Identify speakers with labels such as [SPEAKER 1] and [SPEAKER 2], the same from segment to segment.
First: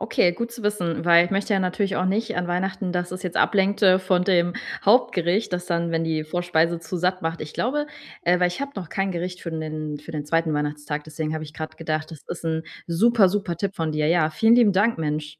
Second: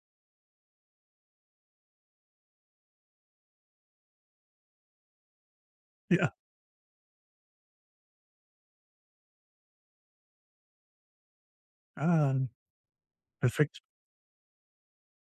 [SPEAKER 1] Okay, gut zu wissen, weil ich möchte ja natürlich auch nicht an Weihnachten, dass es jetzt ablenkt, äh, von dem Hauptgericht, das dann wenn die
[SPEAKER 2] Ja.
[SPEAKER 1] Vorspeise zu satt macht. Ich glaube, äh weil ich habe noch kein Gericht für 'nen für den 2. Weihnachtstag, deswegen habe ich grad gedacht: „Das
[SPEAKER 2] Ah,
[SPEAKER 1] ist 'n super, super Tipp
[SPEAKER 2] perfekt.
[SPEAKER 1] von dir.“ Ja, vielen lieben Dank, Mensch.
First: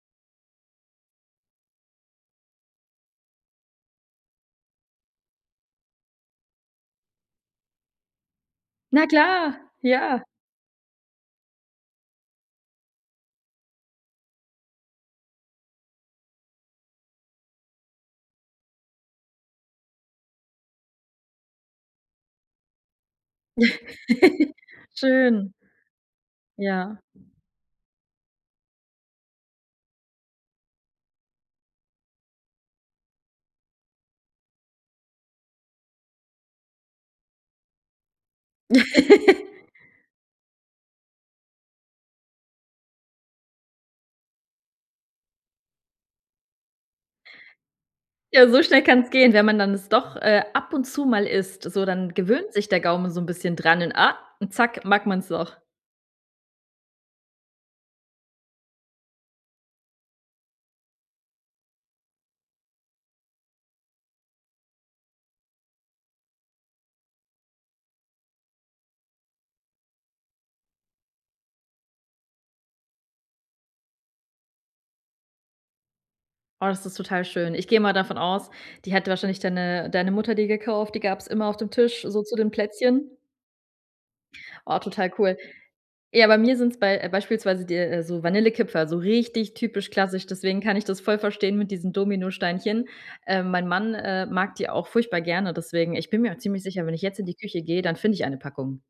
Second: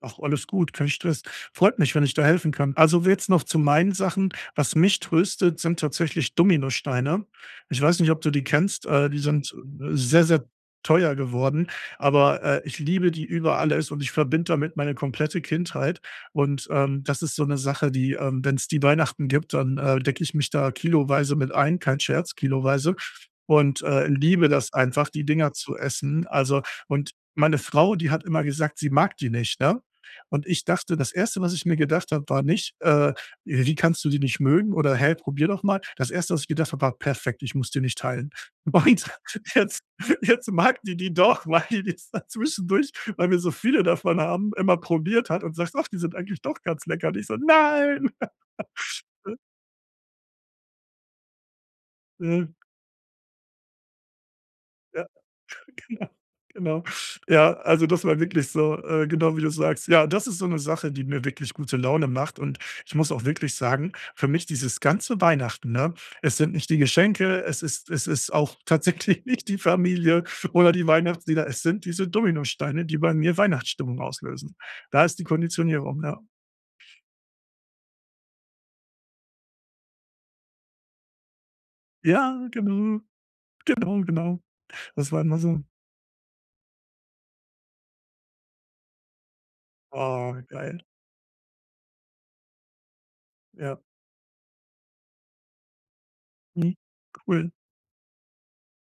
[SPEAKER 2] Ach, alles gut, kein Stress, freut mich, wenn ich da helfen kann. Also willst noch zu meinen Sachen. Was mich tröstet, sind tatsächlich Dominosteine. Ich weiß nicht, ob du die kennst,
[SPEAKER 1] Na
[SPEAKER 2] äh, die
[SPEAKER 1] klar,
[SPEAKER 2] sind
[SPEAKER 1] ja.
[SPEAKER 2] sehr, sehr teuer geworden, aber, äh, ich liebe die über alles und ich verbinde damit meine komplette Kindheit. Und, ähm, das ist so 'ne Sache, die, ähm wenn's die Weihnachten gibt, dann, äh, decke ich mich da kiloweise mit ein, kein Scherz, kiloweise und, äh, liebe das einfach, die
[SPEAKER 1] Schön.
[SPEAKER 2] Dinger zu essen. Also
[SPEAKER 1] Ja.
[SPEAKER 2] und meine Frau, die hat immer gesagt, sie mag die nicht, ne? Und ich dachte das 1., was ich mir gedacht habe, war nicht, äh: „Wie kannst du die nicht mögen oder hä, probier doch mal?“ Das 1. was ich gedacht habe, war: „Perfekt, ich muss die nicht teilen.“ Und jetzt jetzt mag die die doch, weil die es dann zwischendurch, weil wir so viele davon haben, immer probiert hat und sagt: „Och, die sind eigentlich doch ganz lecker.“ Und ich so: „Nein.“
[SPEAKER 1] Ja, so schnell kann's gehen.
[SPEAKER 2] Äh.
[SPEAKER 1] Wenn man dann es doch, äh, ab und zu mal isst, so, dann gewöhnt
[SPEAKER 2] Mhm.
[SPEAKER 1] sich der Gaumen so 'n bisschen dran und ah und zack, mag
[SPEAKER 2] Ja,
[SPEAKER 1] man's doch.
[SPEAKER 2] genau, genau. Ja, also das war wirklich so. Äh, genau, wie du sagst. Ja, das ist so 'ne Sache, die mir wirklich gute Laune macht. Und ich muss auch wirklich sagen, für mich dieses ganze Weihnachten, ne, es sind nicht die Geschenke, es ist es ist auch tatsächlich nicht die Familie oder die Weihnachtslieder. Es sind diese Dominosteine, die bei mir Weihnachtsstimmung auslösen. Da ist die Konditionierung, ja.
[SPEAKER 1] Oh, das ist total schön. Ich geh mal davon aus, die hätte wahrscheinlich deine deine Mutter dir gekauft. Die gab's immer auf dem Tisch so zu
[SPEAKER 2] Ja,
[SPEAKER 1] den
[SPEAKER 2] genau.
[SPEAKER 1] Plätzchen?
[SPEAKER 2] Genau, genau.
[SPEAKER 1] Oh, total
[SPEAKER 2] Das war
[SPEAKER 1] cool.
[SPEAKER 2] immer so.
[SPEAKER 1] Ja, bei mir sind's bei beispielsweise di so Vanillekipferl, so richtig typisch klassisch,
[SPEAKER 2] Oh,
[SPEAKER 1] deswegen kann
[SPEAKER 2] geil.
[SPEAKER 1] ich das voll verstehen mit diesen Dominosteinchen. Äh, mein
[SPEAKER 2] Ja.
[SPEAKER 1] Mann, äh, mag die auch furchtbar gerne, deswegen ich bin mir auch ziemlich
[SPEAKER 2] Mhm,
[SPEAKER 1] sicher, wenn ich jetzt in die
[SPEAKER 2] cool.
[SPEAKER 1] Küche geh, dann finde ich eine Packung.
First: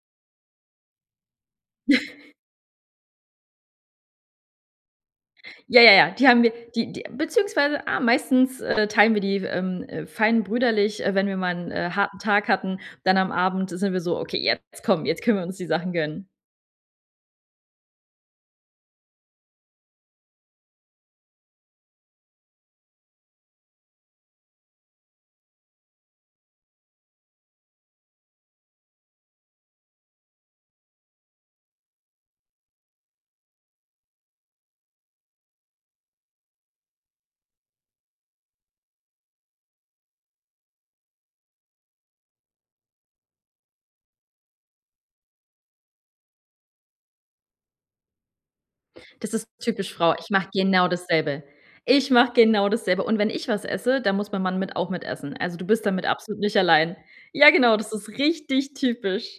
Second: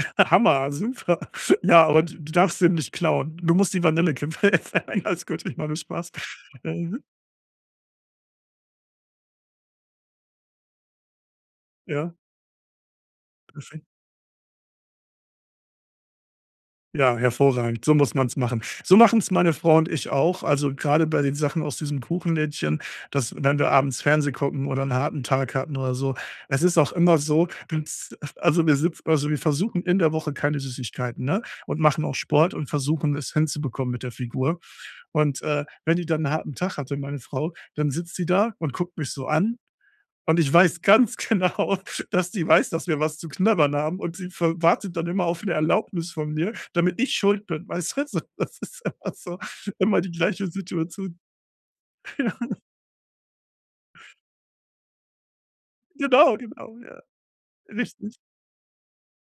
[SPEAKER 2] Hammer, super. Ja und du darfst den nicht klauen. Du musst die Vanillekipferl essen. Alles gut, ich mach nur
[SPEAKER 1] Ja, ja, ja,
[SPEAKER 2] Spaß,
[SPEAKER 1] die haben wir die
[SPEAKER 2] ne?
[SPEAKER 1] die beziehungsweise, ah, meistens, äh, teilen wir die, ähm, äh, fein brüderlich, äh, wenn wir mal 'n, äh,
[SPEAKER 2] Ja.
[SPEAKER 1] harten Tag hatten. Dann am Abend
[SPEAKER 2] Perfekt.
[SPEAKER 1] sind wir so: „Okay, jetzt komm, jetzt können wir uns die Sachen gönnen.“
[SPEAKER 2] Ja, hervorragend. So muss man's machen. So machen's meine Frau und ich auch. Also, gerade bei den Sachen aus diesem Kuchenlädchen, dass wenn wir abends Fernseh gucken oder 'n harten Tag hatten oder so. Es ist auch immer so, dass also wir sitz also wir versuchen in der Woche keine Süßigkeiten, ne? Und machen auch Sport und versuchen es hinzubekommen mit der Figur. Und, äh, wenn die dann 'n harten Tag hatte, meine Frau, dann sitzt die da und guckt mich so an. Und ich weiß ganz genau, dass die weiß, dass wir was zu knabbern haben. Und sie f wartet dann immer auf 'ne Erlaubnis von mir, damit ich Schuld bin, weißt du? Das ist immer
[SPEAKER 1] Das
[SPEAKER 2] so,
[SPEAKER 1] ist typisch
[SPEAKER 2] immer die
[SPEAKER 1] Frau. Ich
[SPEAKER 2] gleiche
[SPEAKER 1] mache genau
[SPEAKER 2] Situation.
[SPEAKER 1] dasselbe. Ich mache
[SPEAKER 2] Ja.
[SPEAKER 1] genau dasselbe. Und wenn ich was esse, dann muss mein Mann mit auch mitessen. Also du bist damit
[SPEAKER 2] Genau,
[SPEAKER 1] absolut nicht
[SPEAKER 2] genau,
[SPEAKER 1] allein.
[SPEAKER 2] ja,
[SPEAKER 1] Ja, genau, das ist
[SPEAKER 2] richtig.
[SPEAKER 1] richtig typisch.